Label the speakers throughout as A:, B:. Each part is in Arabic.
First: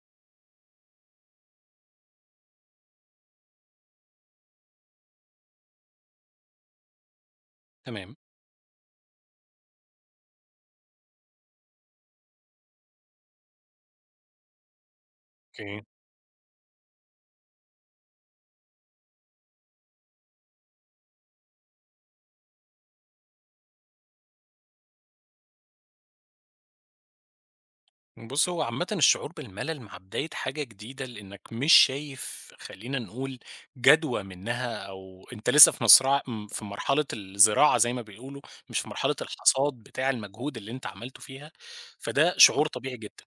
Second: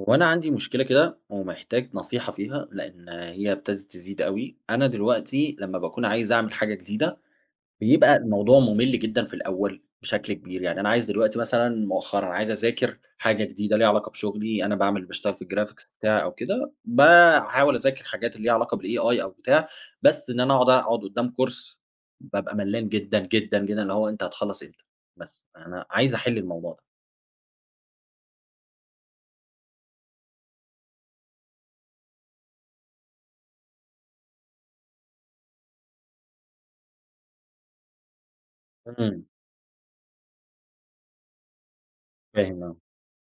A: هو أنا عندي مشكلة كده ومحتاج نصيحة فيها، لإن هي ابتدت تزيد أوي. أنا دلوقتي لمّا باكون عايز أعمل حاجة جديدة،
B: تمام،
A: بيبقى الموضوع ممل جدًا في الأول بشكل كبير. يعني أنا عايز دلوقتي مثلًا مؤخرًا عايز أذاكر حاجة جديدة ليها علاقة بشغلي. أنا باشتغل في
B: أوكي.
A: الgraphics بتاعي أو كده، باحاول أذاكر حاجات اللي ليها علاقة بالAI أو بتاع. بس إن أنا أقعد قدام كورس بابقى ملّان جدًا، جدًا، جدًا، اللي هو أنت هتخلّص إمتى؟ بس أنا عايز أحل الموضوع
B: بُص، هو عامةً الشعور بالملل مع بداية حاجة جديدة لإنك مش شايف خلّينا نقول جدوى منها أو أنت لسه في مصرع م في مرحلة الزراعة زي ما بيقولوا، مش في
A: ده.
B: مرحلة الحصاد بتاع المجهود اللي أنت عملته فيها، فده
A: فاهم
B: شعور
A: آه.
B: طبيعي جدًا.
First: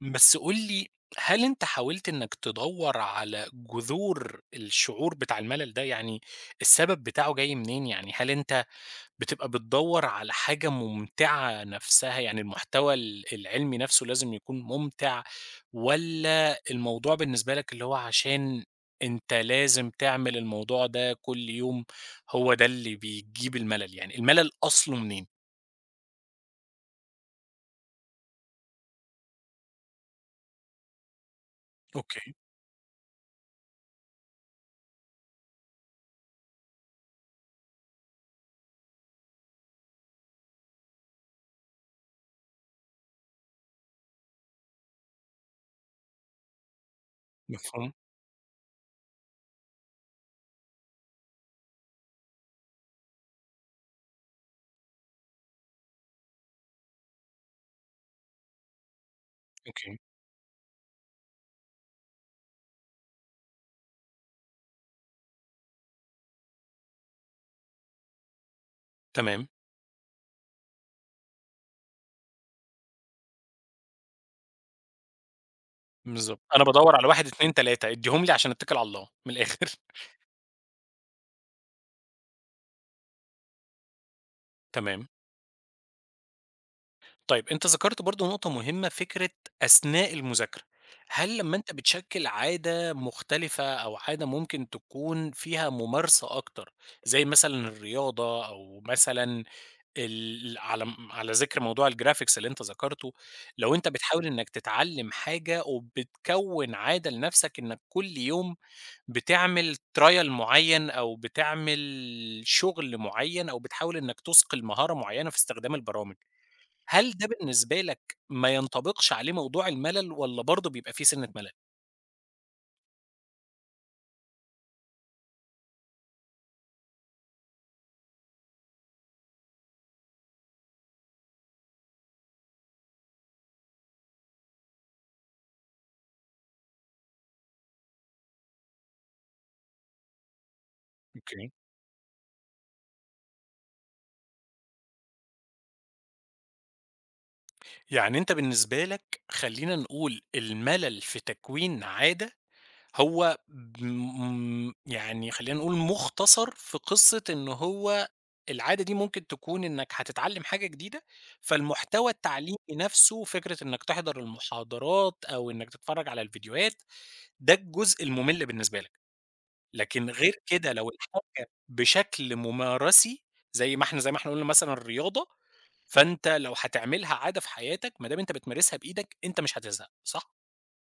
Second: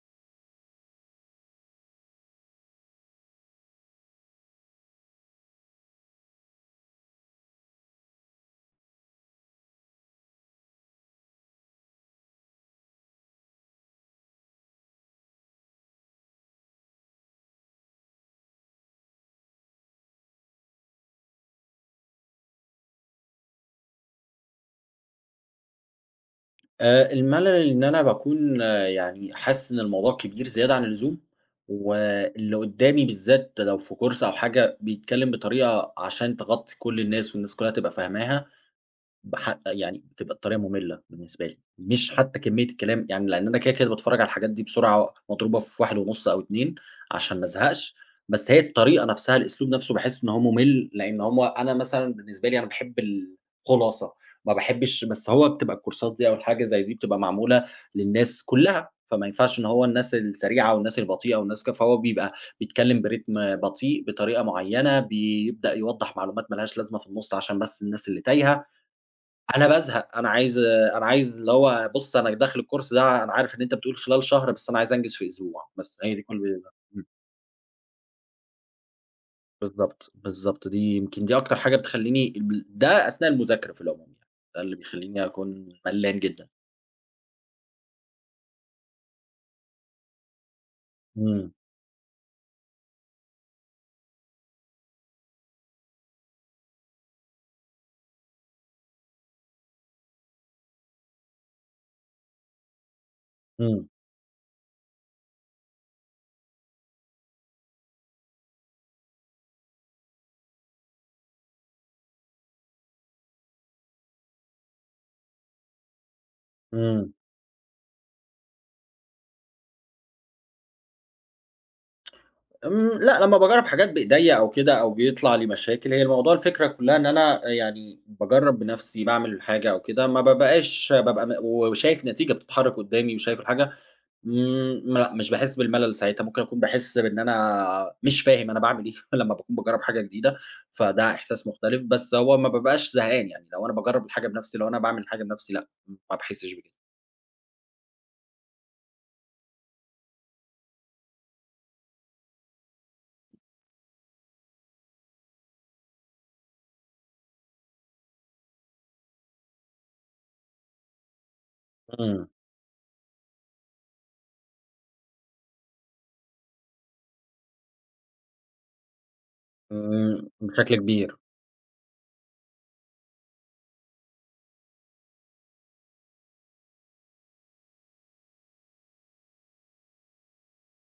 B: بس قُل لي، هل أنت حاولت إنك تدوّر على جذور الشعور بتاع الملل ده؟ يعني السبب بتاعه جاي منين؟ يعني هل أنت بتبقى بتدوّر على حاجة ممتعة نَفْسها، يعني المحتوى العلمي نَفْسه لازم يكون ممتع والّا الموضوع بالنسبة لك اللي هو عشان أنت لازم تعمل الموضوع ده كل يوم، هو ده اللي بيجيب الملل، يعني الملل أصله منين؟
A: المَلَل إن أنا باكون يعني حاسس إن الموضوع كبير زيادة عن اللزوم،
B: أوكي،
A: واللي قدّامي بالذات لو في course أو حاجة بيتكلّم بطريقة عشان تغطّي كل الناس والناس كلّها تبقى فاهماها. يعني بتبقى الطريقة مملة بالنسبة لي، مش حتى كمية الكلام. يعني لأن أنا كده، كده باتفرّج على الحاجات دي بسرعة مضروبة في 1.5 أو 2 عشان ما
B: مفهوم.
A: أزهقش. بس هي الطريقة نفسها، الأسلوب نفسه باحس إن هو ممل، لإن هو أنا مثلًا بالنسبة لي أنا باحب الخلاصة. ما باحبش، بس هو بتبقى الكورسات دي أو الحاجة زي دي بتبقى معمولة للناس كلّها، فما ينفعش إن هو
B: أوكي،
A: الناس السريعة والناس البطيئة والناس ك فهو بيبقى بيتكلم برتم بطيء، بطريقة معيّنة، بيبدأ يوضّح معلومات ما لهاش لازمة في النُص عشان بس الناس اللي تايهة.
B: تمام،
A: أنا بازهق. أنا عايز اللي هو بُص، أنا داخل الcourse ده أنا عارف إن أنت بتقول خلال شهر، بس أنا عايز أنجز في أسبوع. بس هي دي
B: بالضبط.
A: كل
B: أنا بادوّر
A: إمم،
B: على 1، 2، 3 ادّيهم لي عشان أتّكل على الله، من الآخر.
A: بالضبط، بالضبط. دي يمكن دي أكتر حاجة بتخلّيني ال ده أثناء المذاكرة في العموم يعني، ده اللي
B: تمام.
A: بيخلّيني أكون ملّان جدًا.
B: طيب أنت ذكرت برضه نقطة مهمة، فكرة أثناء المذاكرة. هل
A: إمم.
B: لمّا أنت بتشكِّل عادة مختلفة أو عادة ممكن تكون فيها ممارسة أكتر، زي مثلًا الرياضة أو مثلًا ال على م على ذكر موضوع الgraphics اللي أنت ذكرته، لو
A: إمم.
B: أنت بتحاول إنك تتعلم حاجة وبتكوِّن عادة لنفسك إنك كل يوم بتعمل trial معيّن أو بتعمل شغل معيّن أو بتحاول إنك تُثقل مهارة معيّنة في استخدام البرامج. هل
A: إمم.
B: ده بالنسبة لك ما ينطبقش عليه موضوع الملل والّا برضه بيبقى في سِنّة ملل؟
A: إمم. لأ، لمّا باجرّب حاجات بإيديّا أو كده أو بيطلع لي مشاكل، هي الموضوع الفكرة كلّها إن أنا يعني باجرّب بنَفْسي، باعمل الحاجة أو كده، ما بابقاش بابقى وشايف نتيجة بتتحرّك قدّامي وشايف الحاجة. إمم. لأ، مش باحس بالملل ساعتها، ممكن أكون باحس بإن أنا مش فاهم أنا باعمل إيه لمّا باكون باجرّب حاجة جديدة. فده إحساس
B: أوكي.
A: مختلف، بس هو ما بابقاش زهقان يعني. لو أنا باجرّب الحاجة بنَفْسي، لو أنا باعمل الحاجة بنَفْسي لأ، ما باحسش بكده.
B: يعني أنت بالنسبة لك خلّينا نقول الملل في تكوين عادة هو يعني خلّينا نقول مُختصر في قصة إن هو العادة دي ممكن تكون إنك هتتعلّم حاجة جديدة، فالمحتوى
A: إمم.
B: التعليمي نَفْسه فكرة إنك تحضر المحاضرات أو إنك تتفرّج على الفيديوهات، ده الجزء المُمِل بالنسبة لك. لكن
A: إمم،
B: غير كده
A: بشكل
B: لو
A: كبير.
B: الحاجة بشكل ممارسي، زي ما إحنا قُلنا مثلًا الرياضة، فأنت لو هتعملها عادة في حياتك، ما دام أنت بتمارسها بإيدك، أنت مش هتزهق، صح؟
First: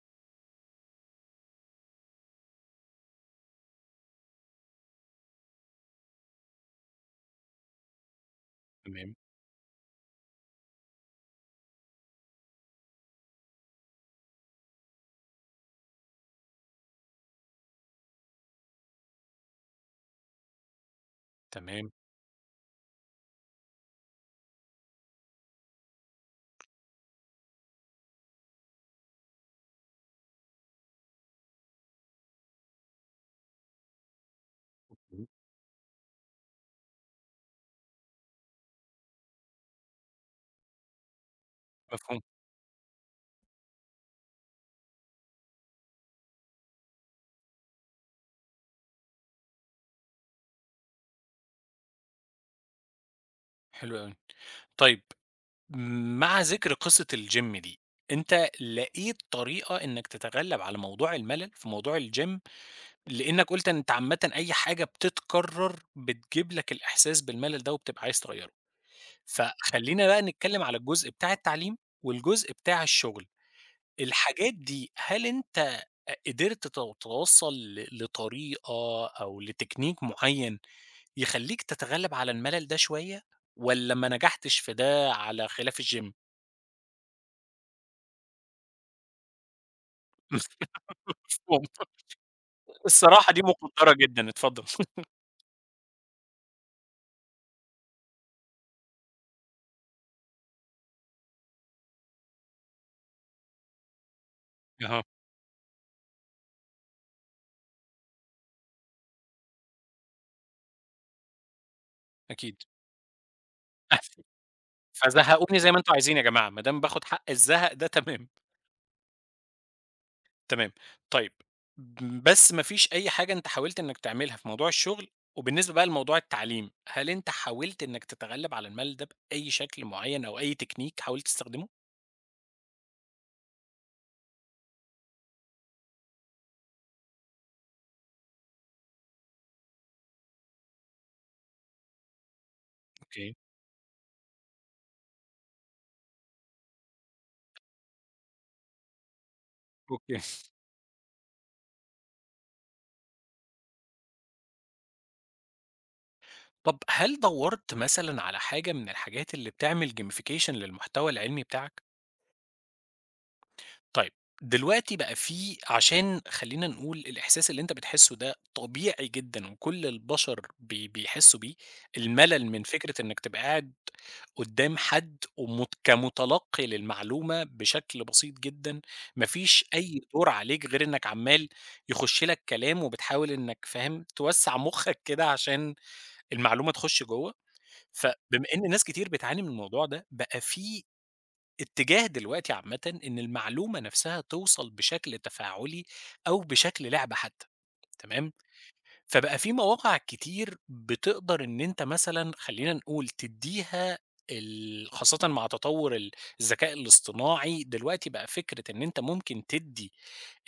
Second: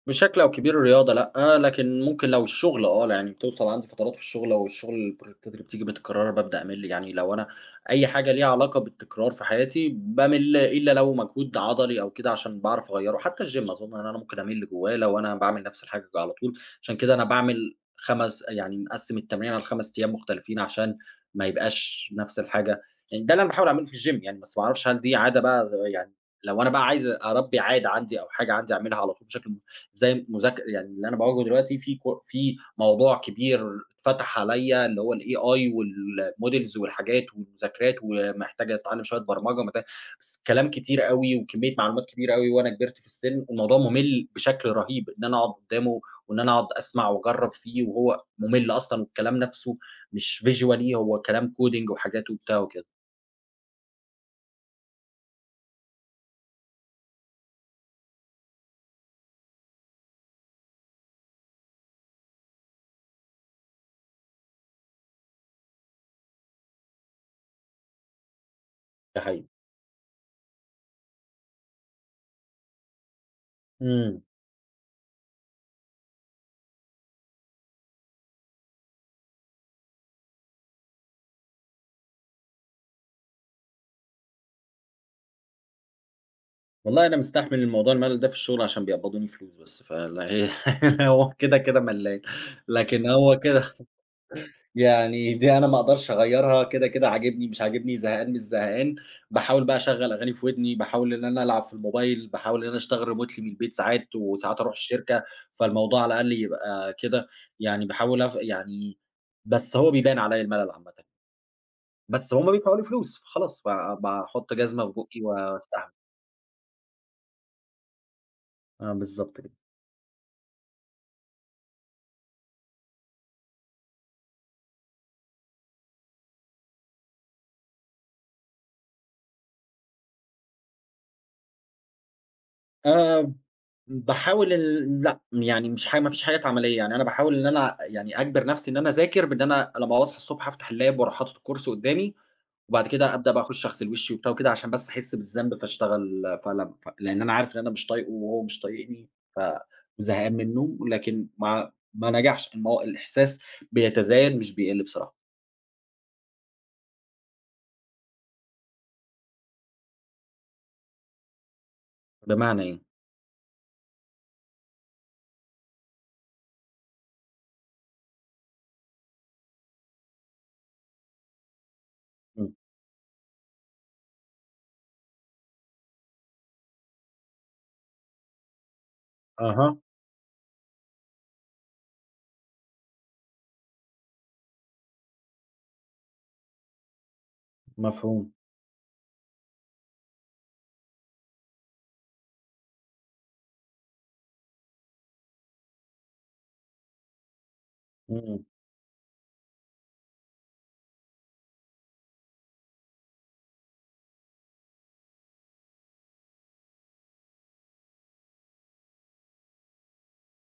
A: بشكل أو كبير الرياضة لأ، لكن ممكن لو الشغل آه، يعني بتوصل عندي فترات في الشغل لو الشغل البروجكتات اللي بتيجي متكررة بابدأ أمِل. يعني لو أنا أي حاجة ليها علاقة
B: تمام.
A: بالتكرار في حياتي بامِل إلا لو مجهود عضلي أو كده عشان باعرف أغيّره. حتى الgym أظن إن أنا ممكن أمِل جوّاه لو أنا باعمل نفس الحاجة على طول. عشان كده أنا باعمل 5، يعني مقسّم التمرينة ل5 أيام مختلفين عشان ما
B: تمام.
A: يبقاش نفس الحاجة. يعني ده اللي أنا باحاول أعمله في الgym يعني، بس ما أعرفش هل دي عادة بقى يعني لو أنا بقى عايز أربّي عادة عندي أو حاجة عندي أعملها على طول بشكل زي مذاك يعني اللي أنا باواجهه دلوقتي في موضوع كبير اتفتح عليّا اللي هو
B: اهم.
A: الAI والmodels والحاجات والمذاكرات، ومحتاج أتعلم شوية برمجة بس كلام كتير أوي وكمية معلومات
B: مفهوم.
A: كبيرة أوي وأنا كبرت في السن. الموضوع ممل بشكل رهيب إن أنا أقعد قدّامه وإن أنا أقعد أسمع وأجرّب فيه وهو ممل أصلًا والكلام نَفْسه مش visually، هو كلام coding وحاجات وبتاع وكده.
B: حلو أوي. طيب مع ذكر قصة الGym دي، أنت لقيت طريقة إنك تتغلب على موضوع الملل في موضوع الGym، لإنك قُلت ان أنت عامةً أي حاجة بتتكرر بتجيب لك الإحساس بالملل ده وبتبقى عايز تغيره.
A: ده حقيقي.
B: فخلّينا بقى نتكلّم على الجزء بتاع التعليم والجزء بتاع الشغل،
A: إمم.
B: الحاجات دي هل أنت قدرت توصّل لطريقة أو لتكنيك معيّن يخلّيك تتغلّب على الملل ده شوية والّا ما نجحتش في ده على خلاف الgym؟
A: والله أنا مستحمل الموضوع الملل ده في الشغل عشان بيقبضوني فلوس بس. فلا هي هو كده، كده ملّان، لكن
B: الصراحة
A: هو
B: دي
A: كده.
B: مقدّرة جدًا، اتفضّل.
A: يعني دي أنا ما أقدرش أغيّرها. كده كده عاجبني، مش عاجبني، زهقان، مش زهقان. باحاول بقى أشغّل أغاني في ودني، باحاول إن أنا ألعب في الموبايل، باحاول إن أنا أشتغل remotely من البيت ساعات، وساعات أروح
B: أها.
A: الشركة، فالموضوع على الأقل يبقى كده. يعني باحاول أف يعني بس هو بيبان عليّا الملل عامةً. بس هُم
B: أكيد.
A: بيدفعوا لي فلوس، فخلاص ب باحُط جزمة في بُقّي
B: فزهّقوني زي ما
A: واستحمل.
B: أنتم عايزين يا جماعة، ما دام باخُد حق الزهق ده تمام.
A: آه، بالضبط كده.
B: تمام. طيب، بس ما فيش أي حاجة أنت حاولت إنك تعملها في موضوع الشغل، وبالنسبة بقى لموضوع التعليم، هل أنت حاولت إنك تتغلب على الملل ده بأي شكل معين أو أي تكنيك حاولت تستخدمه؟
A: آآ باحاول ال لأ، يعني مش حاجة، ما فيش حاجات عملية. يعني أنا باحاول إن أنا يعني أجبر نفسي إن أنا أذاكر بإن أنا لمّا باصحى الصبح أفتح اللاب وأروح حاطط الكورس قدّامي، وبعد كده أبدأ
B: أوكي.
A: بقى أخش أغسل وشي وبتاع وكده عشان بس أحس بالذنب فاشتغل. فلم ف لإن أنا عارف إن أنا مش طايقه وهو مش طايقني ف
B: أوكي.
A: وزهقان منه، لكن ما نجحش. الإحساس بيتزايد مش بيقل بصراحة.
B: طب هل دوّرت مثلًا على حاجة من الحاجات اللي بتعمل gamification للمحتوى العلمي بتاعك؟
A: بمعنى إيه؟
B: طيب، دلوقتي بقى في عشان خلّينا نقول الإحساس اللي أنت بتحسّه ده طبيعي جدًا وكل البشر بيحسّوا بيه، الملل
A: إمم.
B: من فكرة إنّك تبقى قاعد قدّام حد كمتلقّي للمعلومة بشكل بسيط جدًا، ما فيش
A: أها.
B: أي دور عليك غير إنّك عمّال يخُش لك كلام وبتحاول إنّك فاهم، توسّع مُخّك كده عشان المعلومة تخُش جوّه،
A: مفهوم.
B: فبما إن ناس كتير بتعاني من الموضوع ده، بقى في اتجاه دلوقتي عامةً إن المعلومة نفسها توصل بشكل تفاعلي أو بشكل لعبة حتى، تمام؟
A: إمم.
B: فبقى في مواقع كتير بتقدر إن أنت مثلًا خلّينا نقول تدّيها خاصةً مع تطور الذكاء الاصطناعي، دلوقتي بقى فكرة إن أنت ممكن تدّي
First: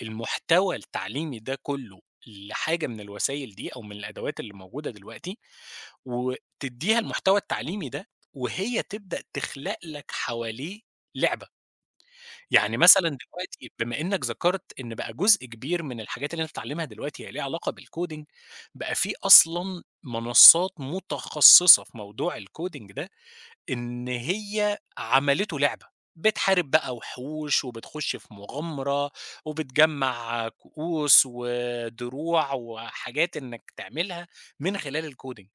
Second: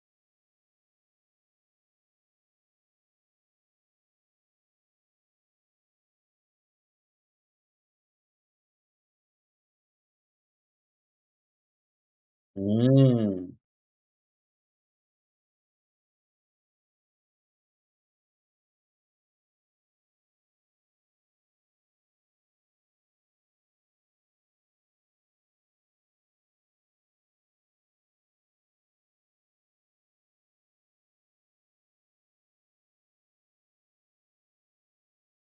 B: المحتوى التعليمي ده كلّه لحاجة من الوسايل دي أو من الأدوات اللي موجودة دلوقتي، وتدّيها المحتوى التعليمي ده، وهي تبدأ تخلق لك حواليه لعبة. يعني مثلًا
A: إمم.
B: دلوقتي بما إنك ذكرت إن بقى جزء كبير من الحاجات اللي أنت بتتعلمها دلوقتي هي ليها علاقة بالcoding، بقى في أصلًا منصات متخصصة في موضوع الcoding ده، إن هي عملته لعبة، بتحارب بقى وحوش وبتخش في مغامرة وبتجمّع كؤوس ودروع وحاجات إنك تعملها من خلال الcoding،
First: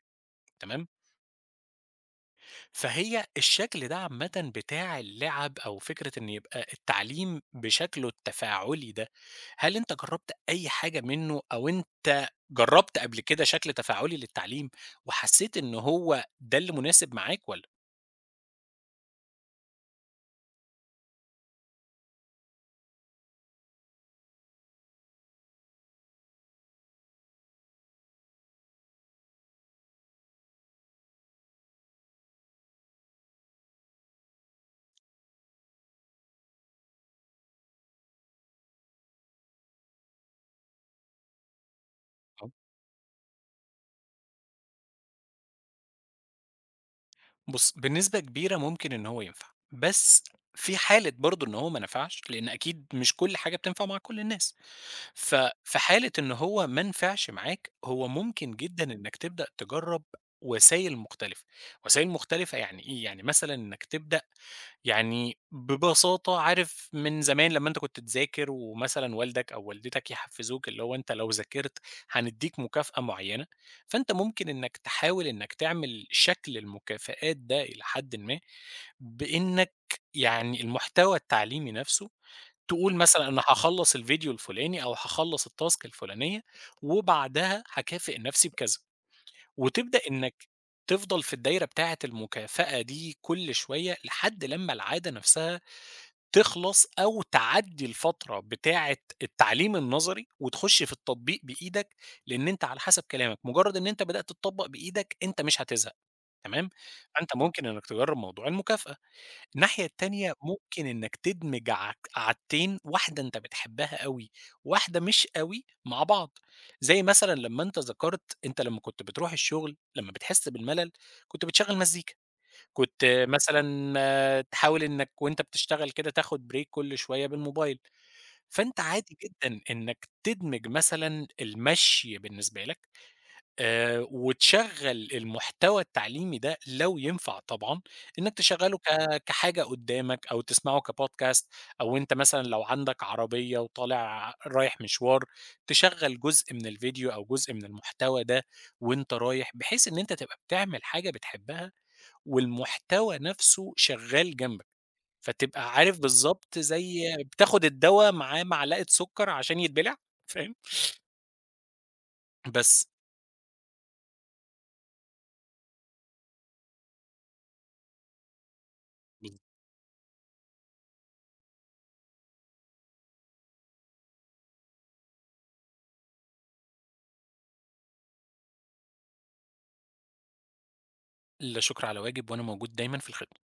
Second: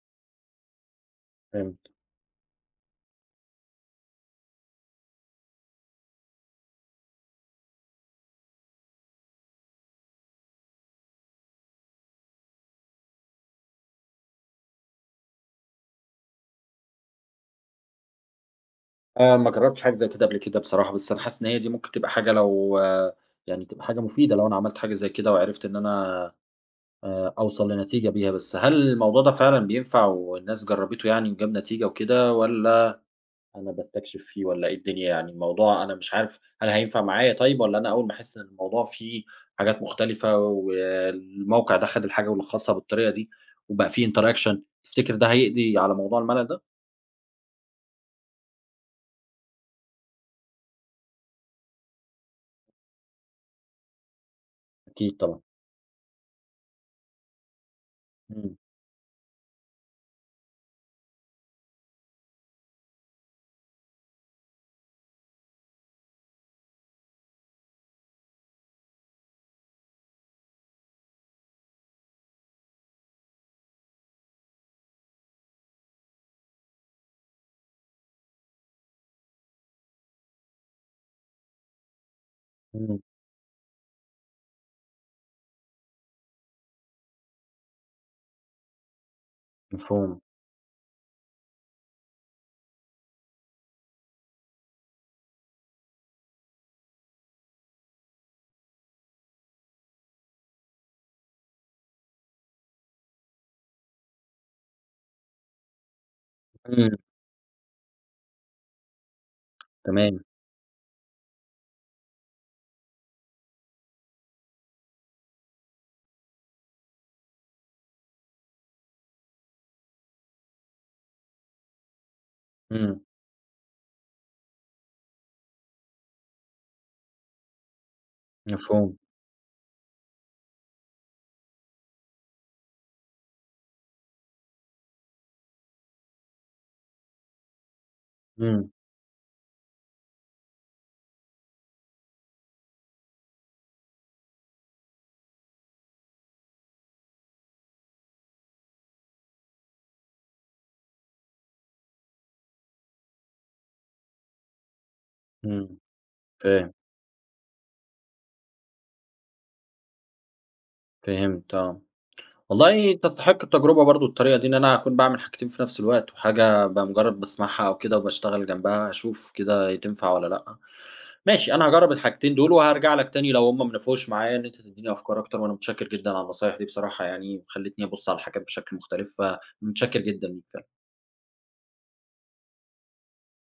B: تمام؟
A: فهمت.
B: فهي الشكل ده عامةً بتاع اللعب أو فكرة إن يبقى التعليم بشكله التفاعلي ده، هل أنت جرّبت أي حاجة منّه أو أنت جرّبت قبل كده شكل تفاعلي للتعليم وحسّيت إن هو ده اللي مناسب معاك والّا؟
A: ما جرّبتش حاجة زي كده قبل كده بصراحة، بس أنا حاسس إن هي دي ممكن تبقى حاجة لو آه، يعني تبقى حاجة مفيدة لو أنا عملت حاجة زي كده وعرفت إن أنا أوصل لنتيجة بيها. بس هل الموضوع ده فعلًا بينفع والناس جرّبته يعني وجاب نتيجة وكده، والّا أنا باستكشف فيه، والّا إيه الدنيا يعني؟ الموضوع أنا مش عارف هل هينفع معايا طيب، والّا أنا أول ما أحس إن الموضوع فيه حاجات مختلفة والموقع ده خَد الحاجة
B: آه.
A: الخاصة بالطريقة دي وبقى في interaction، تفتكر ده هيقضي على موضوع الملل ده؟
B: بُص، بنسبة كبيرة ممكن إن هو ينفع، بس في حالة برضه إن هو ما نفعش، لإن أكيد مش كل حاجة بتنفع مع كل الناس.
A: أكيد
B: ف
A: طبعًا.
B: في حالة إن هو ما نفعش معاك، هو ممكن
A: إمم.
B: جدًا إنك تبدأ تجرّب وسايل مختلفة. وسايل مختلفة يعني إيه؟ يعني مثلًا إنك تبدأ يعني ببساطة عارف من زمان لمّا أنت كنت تذاكر ومثلًا والدك أو والدتك يحفّزوك اللي هو أنت لو ذاكرت هندّيك مكافأة معيّنة، فأنت ممكن إنك تحاول إنك تعمل شكل المكافآت ده إلى حدٍ ما، بإنك يعني المحتوى التعليمي نفسه تقول
A: إمم.
B: مثلًا أنا هاخلّص الفيديو الفلاني أو هاخلّص التاسك الفلانية، وبعدها هاكافئ نفسي بكذا، وتبدأ
A: مفهوم.
B: إنك تفضل في الدايرة بتاعة المكافأة دي كل شوية، لحد لمّا العادة نفسها تخلص أو تعدّي الفترة بتاعة التعليم النظري، وتخش في التطبيق بإيدك، لإن أنت على حسب كلامك، مجرد إن أنت بدأت تطبّق بإيدك أنت مش هتزهق، تمام؟
A: إمم.
B: فأنت ممكن إنك تجرّب موضوع المكافأة. الناحية
A: تمام.
B: التانية ممكن إنك تدمج عادتين، واحدة أنت بتحبها أوي، واحدة مش أوي مع بعض، زي مثلًا لمّا أنت ذكرت أنت لمّا كنت بتروح الشغل لمّا بتحس بالملل كنت بتشغّل مزيكا،
A: إمم.
B: كنت مثلًا تحاول إنك وأنت بتشتغل كده تاخد break كل شوية بالموبايل، فأنت
A: مفهوم.
B: عادي جدًا إنك تدمج مثلًا المشي بالنسبة لك، وتشغّل المحتوى التعليمي ده لو ينفع طبعًا، إنك
A: إمم.
B: تشغّله كحاجة قدّامك أو تسمعه كpodcast أو أنت مثلًا لو عندك عربية وطالع رايح مشوار، تشغّل جزء من الفيديو أو جزء من المحتوى ده وأنت رايح، بحيث إن أنت تبقى بتعمل حاجة بتحبها والمحتوى نَفْسه شغّال جنبك، فتبقى
A: إمم.
B: عارف بالضبط
A: فاهم.
B: زي بتاخد الدوا معاه معلقة سُكّر عشان يتبلع، فاهم؟
A: فهمت آه.
B: بس،
A: والله تستحق التجربة برضه الطريقة دي، إن أنا أكون باعمل حاجتين في نفس الوقت، وحاجة بمجرد باسمعها أو كده وباشتغل جنبها، أشوف كده تنفع والّا لأ. ماشي، أنا هاجرب الحاجتين دول وهارجع لك تاني لو هُم ما نفعوش معايا، إن أنت تدّيني أفكار أكتر. وأنا متشكر جدًا على النصايح دي بصراحة يعني، وخلّتني أبُص على الحاجات بشكل مختلف. فمتشكر جدًا ليك.
B: لا شُكر على واجب وأنا موجود دايمًا في الخدمة.